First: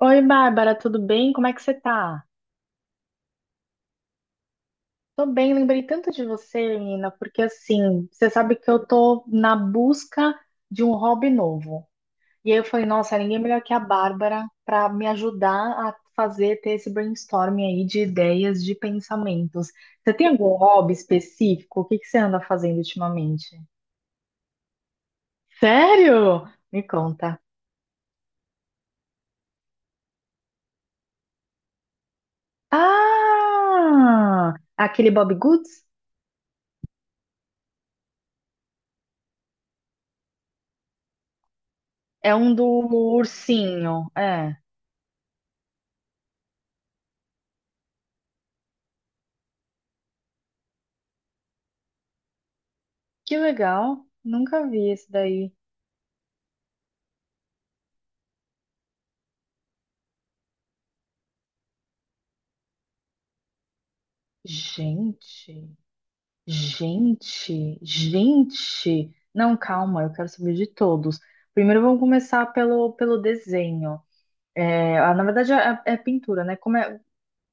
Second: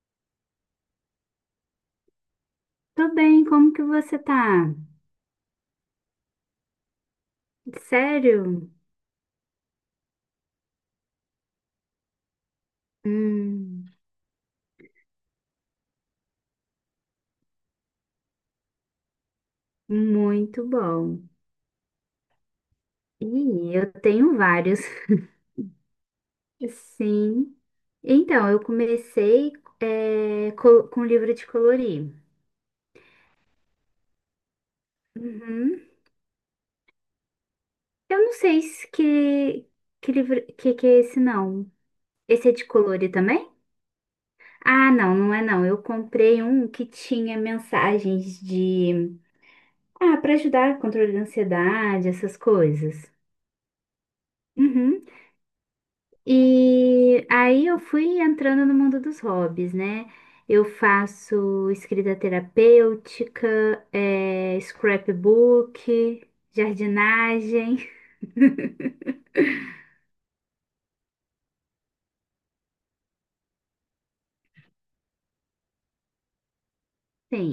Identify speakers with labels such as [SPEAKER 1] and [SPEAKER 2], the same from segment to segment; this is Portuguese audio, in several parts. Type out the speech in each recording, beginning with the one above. [SPEAKER 1] Oi, Bárbara, tudo bem? Como é que você tá?
[SPEAKER 2] Tô bem, como que você tá?
[SPEAKER 1] Tô bem, lembrei tanto de você, menina, porque assim, você sabe
[SPEAKER 2] Sério?
[SPEAKER 1] que eu tô na busca de um hobby novo. E aí eu falei, nossa, ninguém é melhor que a
[SPEAKER 2] Hum,
[SPEAKER 1] Bárbara pra me ajudar a fazer, ter esse brainstorming aí de ideias, de pensamentos. Você tem algum
[SPEAKER 2] muito
[SPEAKER 1] hobby
[SPEAKER 2] bom.
[SPEAKER 1] específico? O que que você anda fazendo ultimamente?
[SPEAKER 2] E eu tenho vários.
[SPEAKER 1] Sério? Me conta.
[SPEAKER 2] Sim. Então, eu comecei com livro de colorir.
[SPEAKER 1] Ah! Aquele Bob
[SPEAKER 2] Uhum.
[SPEAKER 1] Goods?
[SPEAKER 2] Eu não sei se que, que livro que é esse, não.
[SPEAKER 1] É
[SPEAKER 2] Esse é
[SPEAKER 1] um do
[SPEAKER 2] de colorir também?
[SPEAKER 1] ursinho, é.
[SPEAKER 2] Ah, não, não é não. Eu comprei um que tinha mensagens de... Ah, para ajudar a controle da ansiedade, essas coisas.
[SPEAKER 1] Que legal. Nunca vi
[SPEAKER 2] Uhum.
[SPEAKER 1] esse daí.
[SPEAKER 2] E aí eu fui entrando no mundo dos hobbies, né? Eu faço escrita terapêutica,
[SPEAKER 1] Gente,
[SPEAKER 2] scrapbook,
[SPEAKER 1] gente,
[SPEAKER 2] jardinagem.
[SPEAKER 1] gente. Não, calma, eu quero saber de todos. Primeiro vamos começar pelo desenho. É, ah, na verdade é pintura, né? Como é,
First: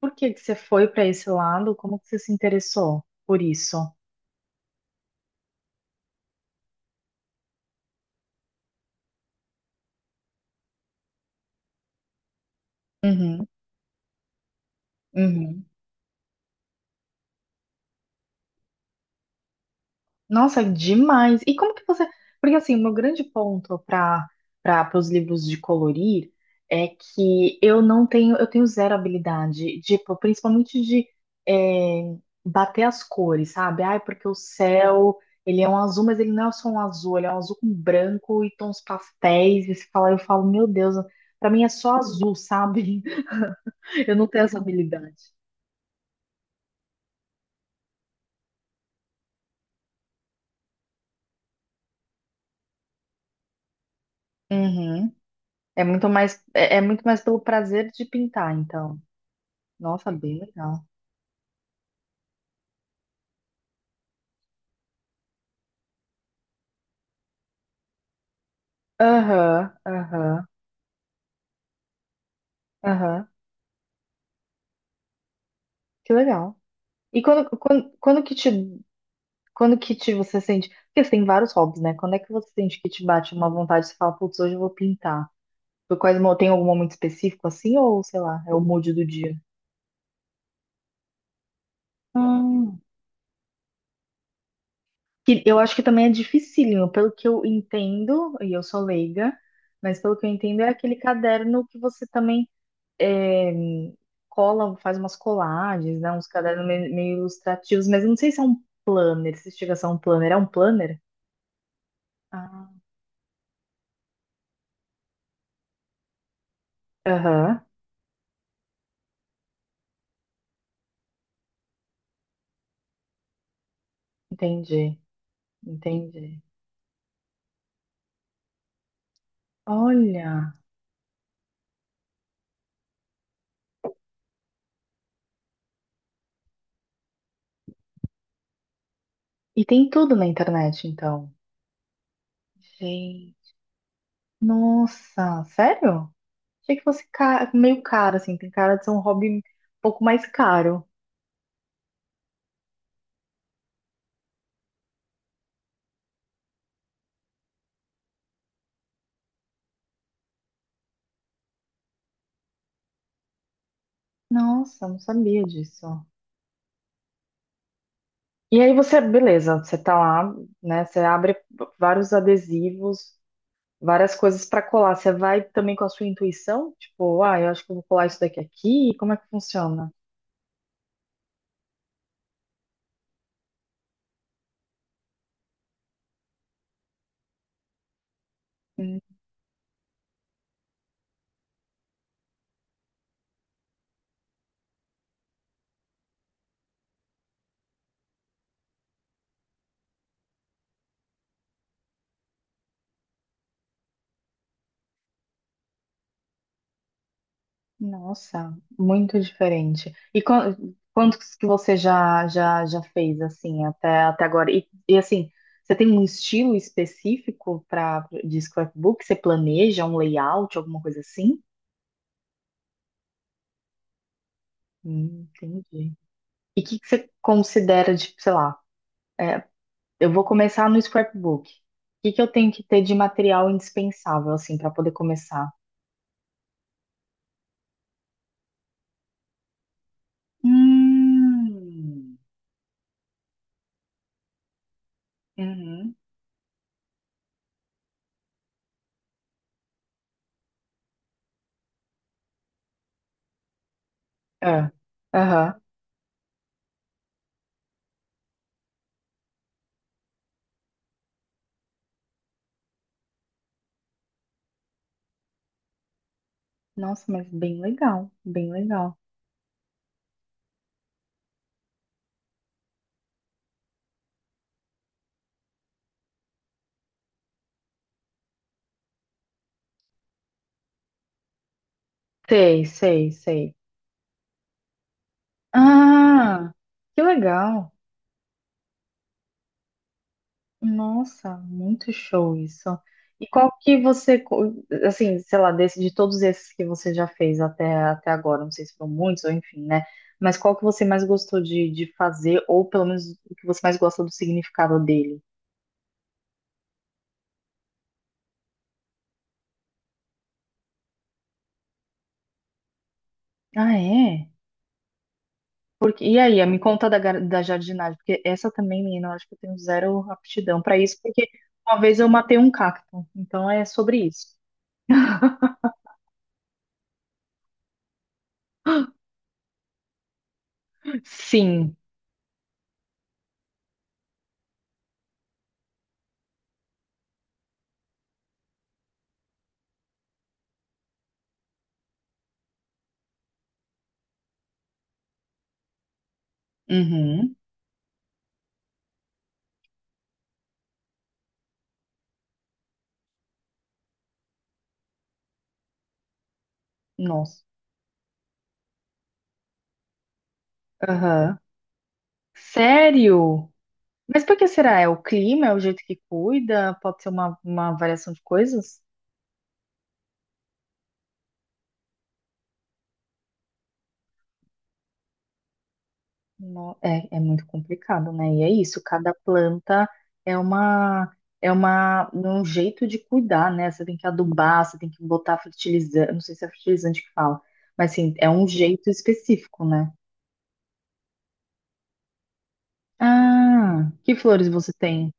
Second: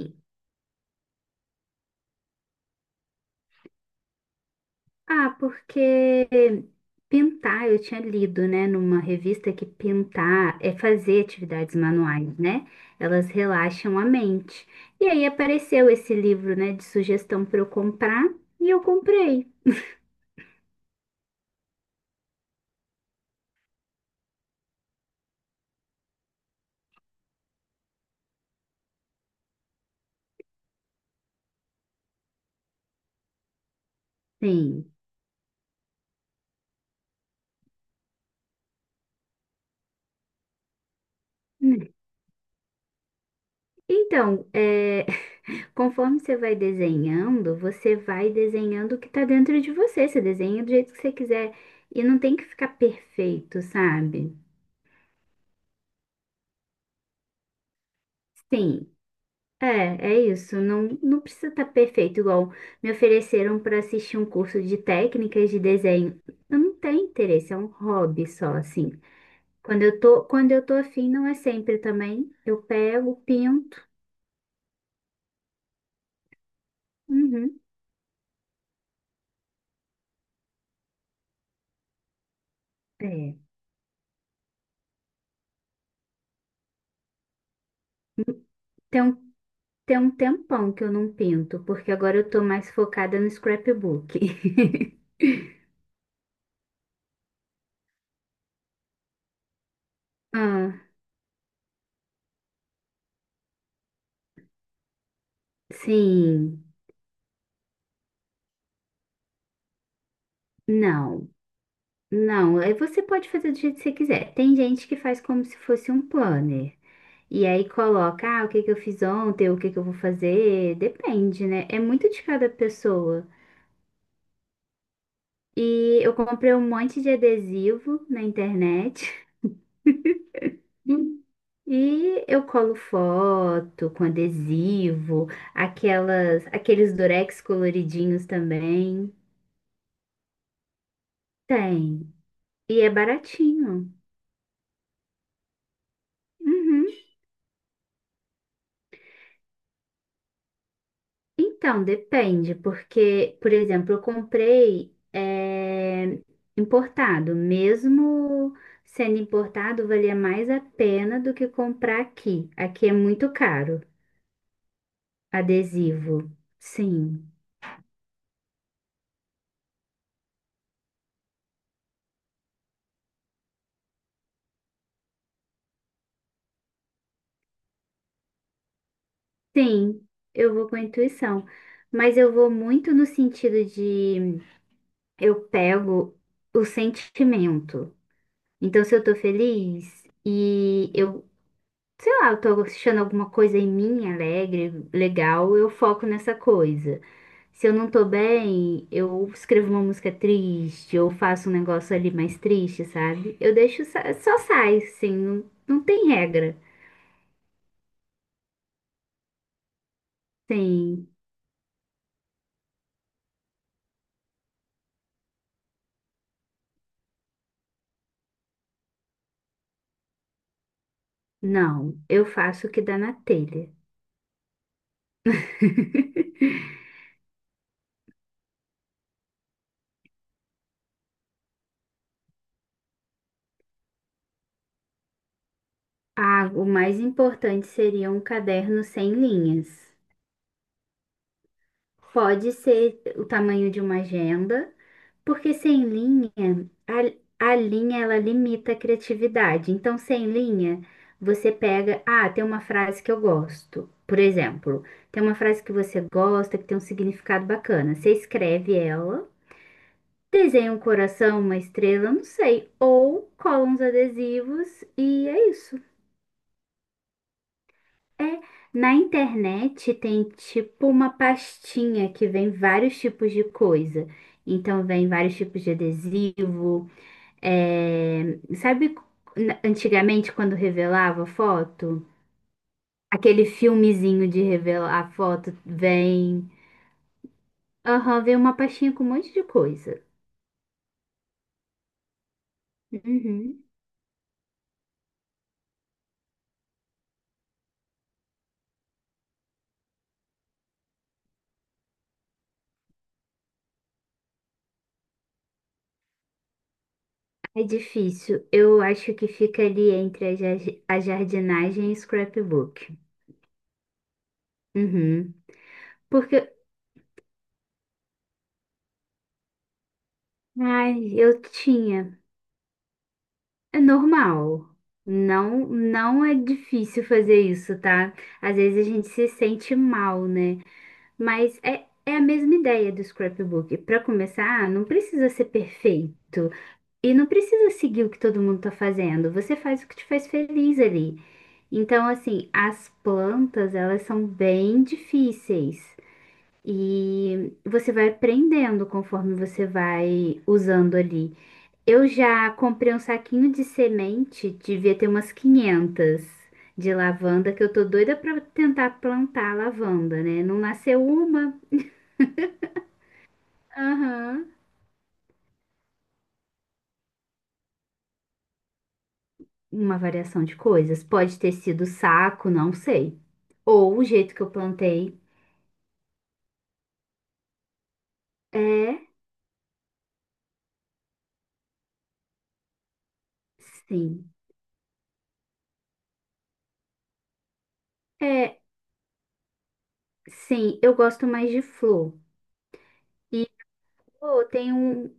[SPEAKER 1] por que que você foi para esse lado? Como que você se interessou por isso?
[SPEAKER 2] Ah, porque pintar, eu tinha lido, né, numa revista que pintar é fazer atividades manuais, né? Elas
[SPEAKER 1] Uhum,
[SPEAKER 2] relaxam a mente. E aí
[SPEAKER 1] uhum.
[SPEAKER 2] apareceu esse livro, né, de sugestão para eu comprar, e eu comprei.
[SPEAKER 1] Nossa, demais. E como que você. Porque assim, o meu grande ponto para os livros de colorir é que eu não tenho, eu tenho zero habilidade, tipo, principalmente de é, bater as cores, sabe? Ai, porque o
[SPEAKER 2] Sim.
[SPEAKER 1] céu, ele é um azul, mas ele não é só um azul, ele é um azul com branco e tons pastéis. E você fala, eu falo, meu Deus, para mim é só azul, sabe? Eu não tenho
[SPEAKER 2] Então,
[SPEAKER 1] essa
[SPEAKER 2] é,
[SPEAKER 1] habilidade.
[SPEAKER 2] conforme você vai desenhando o que tá dentro de você. Você desenha do jeito que você quiser. E não tem que ficar perfeito, sabe?
[SPEAKER 1] Uhum. É muito mais, é muito mais pelo prazer de pintar,
[SPEAKER 2] Sim,
[SPEAKER 1] então.
[SPEAKER 2] é,
[SPEAKER 1] Nossa,
[SPEAKER 2] é
[SPEAKER 1] bem
[SPEAKER 2] isso. Não,
[SPEAKER 1] legal.
[SPEAKER 2] não precisa estar perfeito, igual me ofereceram para assistir um curso de técnicas de desenho. Eu não tenho interesse, é um hobby só, assim.
[SPEAKER 1] Aham, aham,
[SPEAKER 2] Quando eu tô afim, não é sempre também. Eu pego,
[SPEAKER 1] aham.
[SPEAKER 2] pinto.
[SPEAKER 1] Que legal. E quando,
[SPEAKER 2] Uhum.
[SPEAKER 1] quando, quando que te, quando que te você sente? Porque você tem vários hobbies, né? Quando é que você sente que te bate
[SPEAKER 2] É.
[SPEAKER 1] uma vontade, você fala, putz, hoje eu vou pintar. Por quais, mo- tem algum momento específico assim, ou sei lá, é o mood
[SPEAKER 2] Tem
[SPEAKER 1] do
[SPEAKER 2] um
[SPEAKER 1] dia?
[SPEAKER 2] Tem um tempão que eu não pinto, porque agora eu tô mais
[SPEAKER 1] Hum.
[SPEAKER 2] focada no scrapbook.
[SPEAKER 1] Que eu acho que também é dificílimo, pelo que eu entendo, e eu sou leiga, mas pelo que eu entendo é
[SPEAKER 2] Ah,
[SPEAKER 1] aquele caderno que você também é, cola, faz umas colagens, né? Uns
[SPEAKER 2] sim.
[SPEAKER 1] cadernos meio ilustrativos, mas eu não sei se é um planner, se chega a ser um planner. É um planner?
[SPEAKER 2] Não, não.
[SPEAKER 1] Ah.
[SPEAKER 2] Aí você pode fazer do jeito que você quiser. Tem gente que faz como se fosse um planner. E
[SPEAKER 1] Aham,
[SPEAKER 2] aí coloca, ah, o que que eu fiz ontem, o que que eu vou fazer. Depende, né? É muito de cada pessoa.
[SPEAKER 1] entendi,
[SPEAKER 2] E eu
[SPEAKER 1] entendi.
[SPEAKER 2] comprei um monte de adesivo na internet.
[SPEAKER 1] Olha,
[SPEAKER 2] E eu colo foto com adesivo, aqueles durex coloridinhos também.
[SPEAKER 1] e tem tudo na internet, então.
[SPEAKER 2] Tem. E é
[SPEAKER 1] Gente,
[SPEAKER 2] baratinho.
[SPEAKER 1] nossa, sério? Achei que
[SPEAKER 2] Uhum.
[SPEAKER 1] fosse ca- meio caro, assim, tem cara de ser um hobby um pouco mais caro.
[SPEAKER 2] Então, depende, porque, por exemplo, eu comprei importado. Mesmo sendo importado, valia mais a pena do que comprar aqui. Aqui é muito caro,
[SPEAKER 1] Nossa, não sabia disso.
[SPEAKER 2] adesivo. Sim.
[SPEAKER 1] E aí você, beleza, você tá lá, né? Você abre vários adesivos, várias coisas para colar. Você vai também com a sua intuição? Tipo, ah, eu acho que eu vou colar isso daqui aqui. Como é que funciona?
[SPEAKER 2] Sim, eu vou com a intuição, mas eu vou muito no sentido de eu pego o sentimento. Então, se
[SPEAKER 1] Hum.
[SPEAKER 2] eu tô feliz e eu, sei lá, eu tô achando alguma coisa em mim alegre, legal, eu foco nessa coisa. Se eu não tô bem, eu escrevo uma música triste ou faço um negócio ali mais triste, sabe? Eu deixo, só sai, assim, não, não tem regra.
[SPEAKER 1] Nossa, muito diferente. E quan-
[SPEAKER 2] Sim,
[SPEAKER 1] quantos que você já fez assim até agora? E, assim, você tem um estilo específico para de scrapbook? Você planeja um layout, alguma coisa assim?
[SPEAKER 2] não, eu faço o que dá na telha.
[SPEAKER 1] Entendi. E o que que você considera de, sei lá, é, eu vou começar no scrapbook. O que que eu tenho que ter de material indispensável, assim, para poder começar?
[SPEAKER 2] Ah, o mais importante seria um caderno sem linhas.
[SPEAKER 1] Hum.
[SPEAKER 2] Pode ser o tamanho de uma agenda, porque sem
[SPEAKER 1] Uhum.
[SPEAKER 2] linha, a linha ela limita a criatividade. Então, sem linha, você pega, ah, tem uma frase que eu gosto. Por
[SPEAKER 1] É.
[SPEAKER 2] exemplo, tem uma
[SPEAKER 1] Aham.
[SPEAKER 2] frase que você gosta, que tem um significado bacana. Você escreve ela, desenha um coração, uma estrela, não sei, ou cola uns adesivos e é isso.
[SPEAKER 1] Nossa, mas bem legal,
[SPEAKER 2] É,
[SPEAKER 1] bem
[SPEAKER 2] na
[SPEAKER 1] legal.
[SPEAKER 2] internet tem tipo uma pastinha que vem vários tipos de coisa. Então vem vários tipos de adesivo. Sabe antigamente quando revelava foto?
[SPEAKER 1] Sei, sei,
[SPEAKER 2] Aquele
[SPEAKER 1] sei.
[SPEAKER 2] filmezinho de revelar a foto vem.
[SPEAKER 1] Ah, que legal.
[SPEAKER 2] Aham, vem uma pastinha com um monte de coisa.
[SPEAKER 1] Nossa, muito show isso. E qual
[SPEAKER 2] Uhum.
[SPEAKER 1] que você, co- assim, sei lá, desse, de todos esses que você já fez até agora, não sei se foram muitos ou enfim, né? Mas qual que você mais gostou de fazer, ou pelo menos o que você mais gosta do significado dele?
[SPEAKER 2] É difícil. Eu acho que fica ali entre a jardinagem e scrapbook.
[SPEAKER 1] Ah, é?
[SPEAKER 2] Uhum.
[SPEAKER 1] Porque, e aí,
[SPEAKER 2] Porque,
[SPEAKER 1] me conta da, gar- da jardinagem, porque essa também, menina, eu acho que eu tenho zero aptidão pra isso,
[SPEAKER 2] ai,
[SPEAKER 1] porque
[SPEAKER 2] eu
[SPEAKER 1] uma vez eu
[SPEAKER 2] tinha.
[SPEAKER 1] matei um cacto, então é
[SPEAKER 2] É
[SPEAKER 1] sobre isso.
[SPEAKER 2] normal. Não, não é difícil fazer isso, tá? Às vezes a gente se sente mal, né? Mas
[SPEAKER 1] Sim.
[SPEAKER 2] é, é a mesma ideia do scrapbook. Para começar, não precisa ser perfeito e não precisa seguir o que todo mundo tá fazendo. Você faz o que te faz feliz ali. Então, assim, as plantas, elas são bem difíceis.
[SPEAKER 1] Uhum.
[SPEAKER 2] E você vai aprendendo conforme você vai usando ali. Eu já comprei um saquinho de semente, devia ter umas 500 de
[SPEAKER 1] Nossa.
[SPEAKER 2] lavanda, que eu tô doida pra tentar plantar lavanda, né? Não nasceu
[SPEAKER 1] Aham.
[SPEAKER 2] uma.
[SPEAKER 1] Sério? Mas por que
[SPEAKER 2] Aham.
[SPEAKER 1] será? É o clima? É o jeito que cuida? Pode ser uma variação de coisas?
[SPEAKER 2] Uma variação de coisas. Pode ter sido saco, não sei. Ou o jeito que eu plantei.
[SPEAKER 1] No- é, é muito complicado, né? E é isso,
[SPEAKER 2] É,
[SPEAKER 1] cada planta é uma é um jeito de cuidar, né? Você tem que
[SPEAKER 2] sim.
[SPEAKER 1] adubar, você tem que botar fertilizante, não sei se é fertilizante que fala, mas assim, é um
[SPEAKER 2] É,
[SPEAKER 1] jeito específico, né?
[SPEAKER 2] sim, eu gosto mais de flor. E
[SPEAKER 1] Ah, que
[SPEAKER 2] pô,
[SPEAKER 1] flores você
[SPEAKER 2] tem um,
[SPEAKER 1] tem?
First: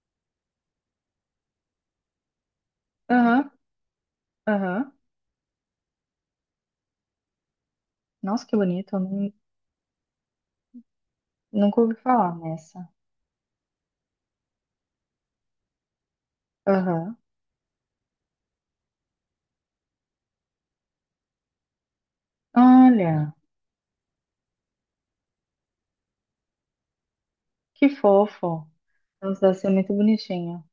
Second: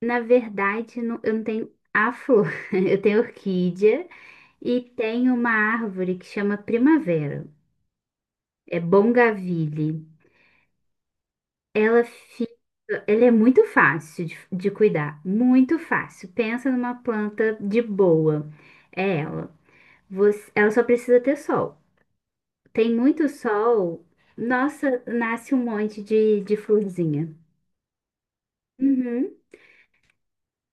[SPEAKER 2] na verdade, eu não tenho a flor. Eu tenho
[SPEAKER 1] Aham,
[SPEAKER 2] orquídea e
[SPEAKER 1] aham.
[SPEAKER 2] tem uma árvore que chama primavera.
[SPEAKER 1] Nossa, que
[SPEAKER 2] É
[SPEAKER 1] bonito, eu nun-
[SPEAKER 2] Bongaville.
[SPEAKER 1] nunca ouvi
[SPEAKER 2] Ela
[SPEAKER 1] falar
[SPEAKER 2] fica,
[SPEAKER 1] nessa.
[SPEAKER 2] ele é muito fácil de cuidar, muito fácil. Pensa numa
[SPEAKER 1] Aham.
[SPEAKER 2] planta de boa. É ela. Ela só precisa ter sol. Tem muito
[SPEAKER 1] Olha,
[SPEAKER 2] sol, nossa, nasce um monte de florzinha.
[SPEAKER 1] que fofo.
[SPEAKER 2] Uhum.
[SPEAKER 1] Nossa, deve ser muito bonitinho.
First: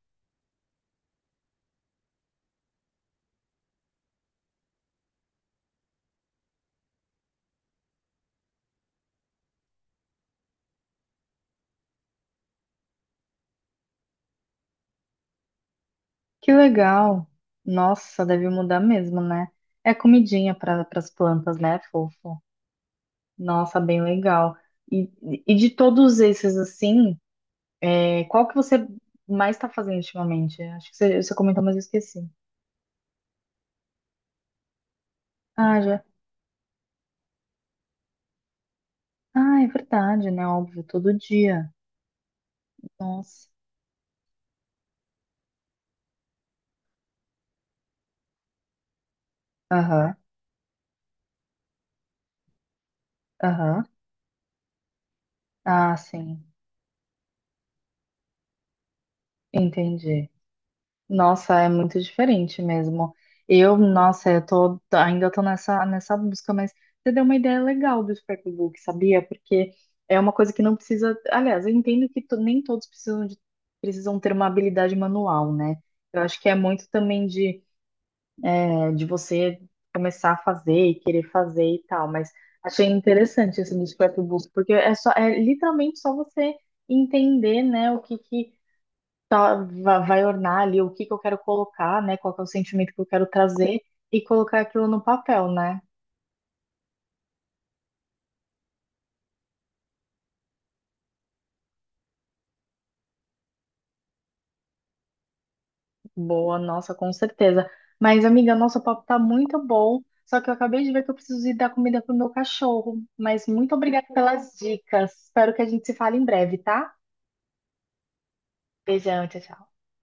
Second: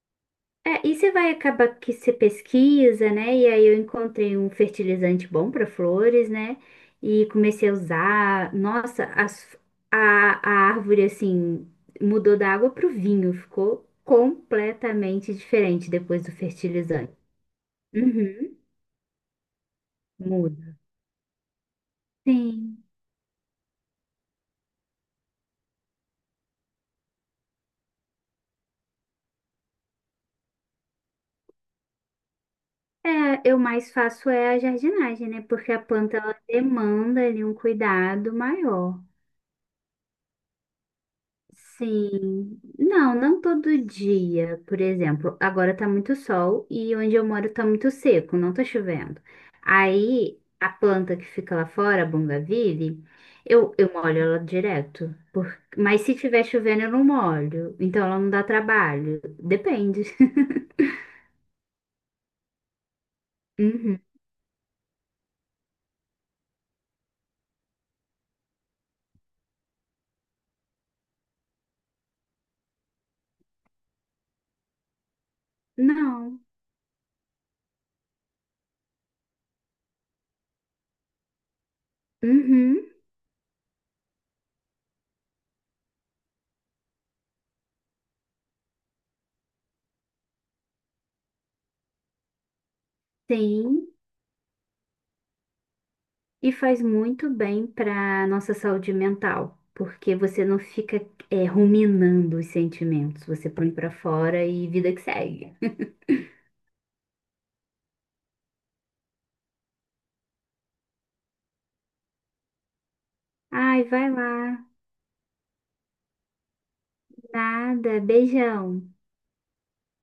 [SPEAKER 2] É, e você vai acabar que você pesquisa, né? E aí eu encontrei um fertilizante bom para flores, né? E comecei a usar. Nossa, a, a árvore, assim, mudou da água para o vinho. Ficou completamente diferente depois do
[SPEAKER 1] Que
[SPEAKER 2] fertilizante.
[SPEAKER 1] legal. Nossa, deve
[SPEAKER 2] Uhum,
[SPEAKER 1] mudar mesmo, né? É comidinha
[SPEAKER 2] muda.
[SPEAKER 1] para as plantas, né, fofo?
[SPEAKER 2] Sim.
[SPEAKER 1] Nossa, bem legal. E, e de todos esses, assim, é, qual que você mais está fazendo ultimamente? Acho que você, você comentou, mas eu esqueci.
[SPEAKER 2] É, eu mais faço é a jardinagem, né? Porque
[SPEAKER 1] Ah,
[SPEAKER 2] a
[SPEAKER 1] já.
[SPEAKER 2] planta, ela demanda ali um cuidado maior.
[SPEAKER 1] Ah, é verdade, né? Óbvio, todo dia.
[SPEAKER 2] Sim, não, não
[SPEAKER 1] Nossa.
[SPEAKER 2] todo dia, por exemplo. Agora tá muito sol e onde eu moro tá muito seco, não tá chovendo.
[SPEAKER 1] Aham,
[SPEAKER 2] Aí a planta que fica lá fora, a bougainville,
[SPEAKER 1] aham.
[SPEAKER 2] eu molho ela direto.
[SPEAKER 1] Ah,
[SPEAKER 2] Mas se
[SPEAKER 1] sim.
[SPEAKER 2] tiver chovendo, eu não molho, então ela não dá trabalho. Depende.
[SPEAKER 1] Entendi. Nossa, é muito diferente mesmo. Eu,
[SPEAKER 2] Uhum.
[SPEAKER 1] nossa, eu tô, tô- ainda tô nessa, nessa busca, mas você deu uma ideia legal do scrapbook, sabia? Porque é uma coisa que não precisa. Aliás, eu entendo que to- nem todos precisam, de, precisam ter uma habilidade manual, né? Eu
[SPEAKER 2] Não.
[SPEAKER 1] acho que é muito também de, é, de você começar a fazer e querer fazer e tal, mas
[SPEAKER 2] Uhum.
[SPEAKER 1] achei interessante esse do scrapbook, porque é só, é literalmente só você entender, né, o que que tá- va- vai ornar ali o que que eu quero colocar, né? Qual que é o sentimento que eu quero trazer
[SPEAKER 2] Sim.
[SPEAKER 1] e colocar aquilo no papel, né?
[SPEAKER 2] E faz muito bem para nossa saúde mental, porque você não fica ruminando os sentimentos, você põe para fora e vida que segue.
[SPEAKER 1] Boa, nossa, com certeza. Mas, amiga, nosso papo tá muito bom, só que eu acabei de ver que eu preciso ir dar comida pro meu cachorro. Mas muito
[SPEAKER 2] Ai,
[SPEAKER 1] obrigada
[SPEAKER 2] vai
[SPEAKER 1] pelas
[SPEAKER 2] lá.
[SPEAKER 1] dicas. Espero que a gente se fale em breve, tá?
[SPEAKER 2] Nada, beijão.
[SPEAKER 1] Beijão, tchau, tchau.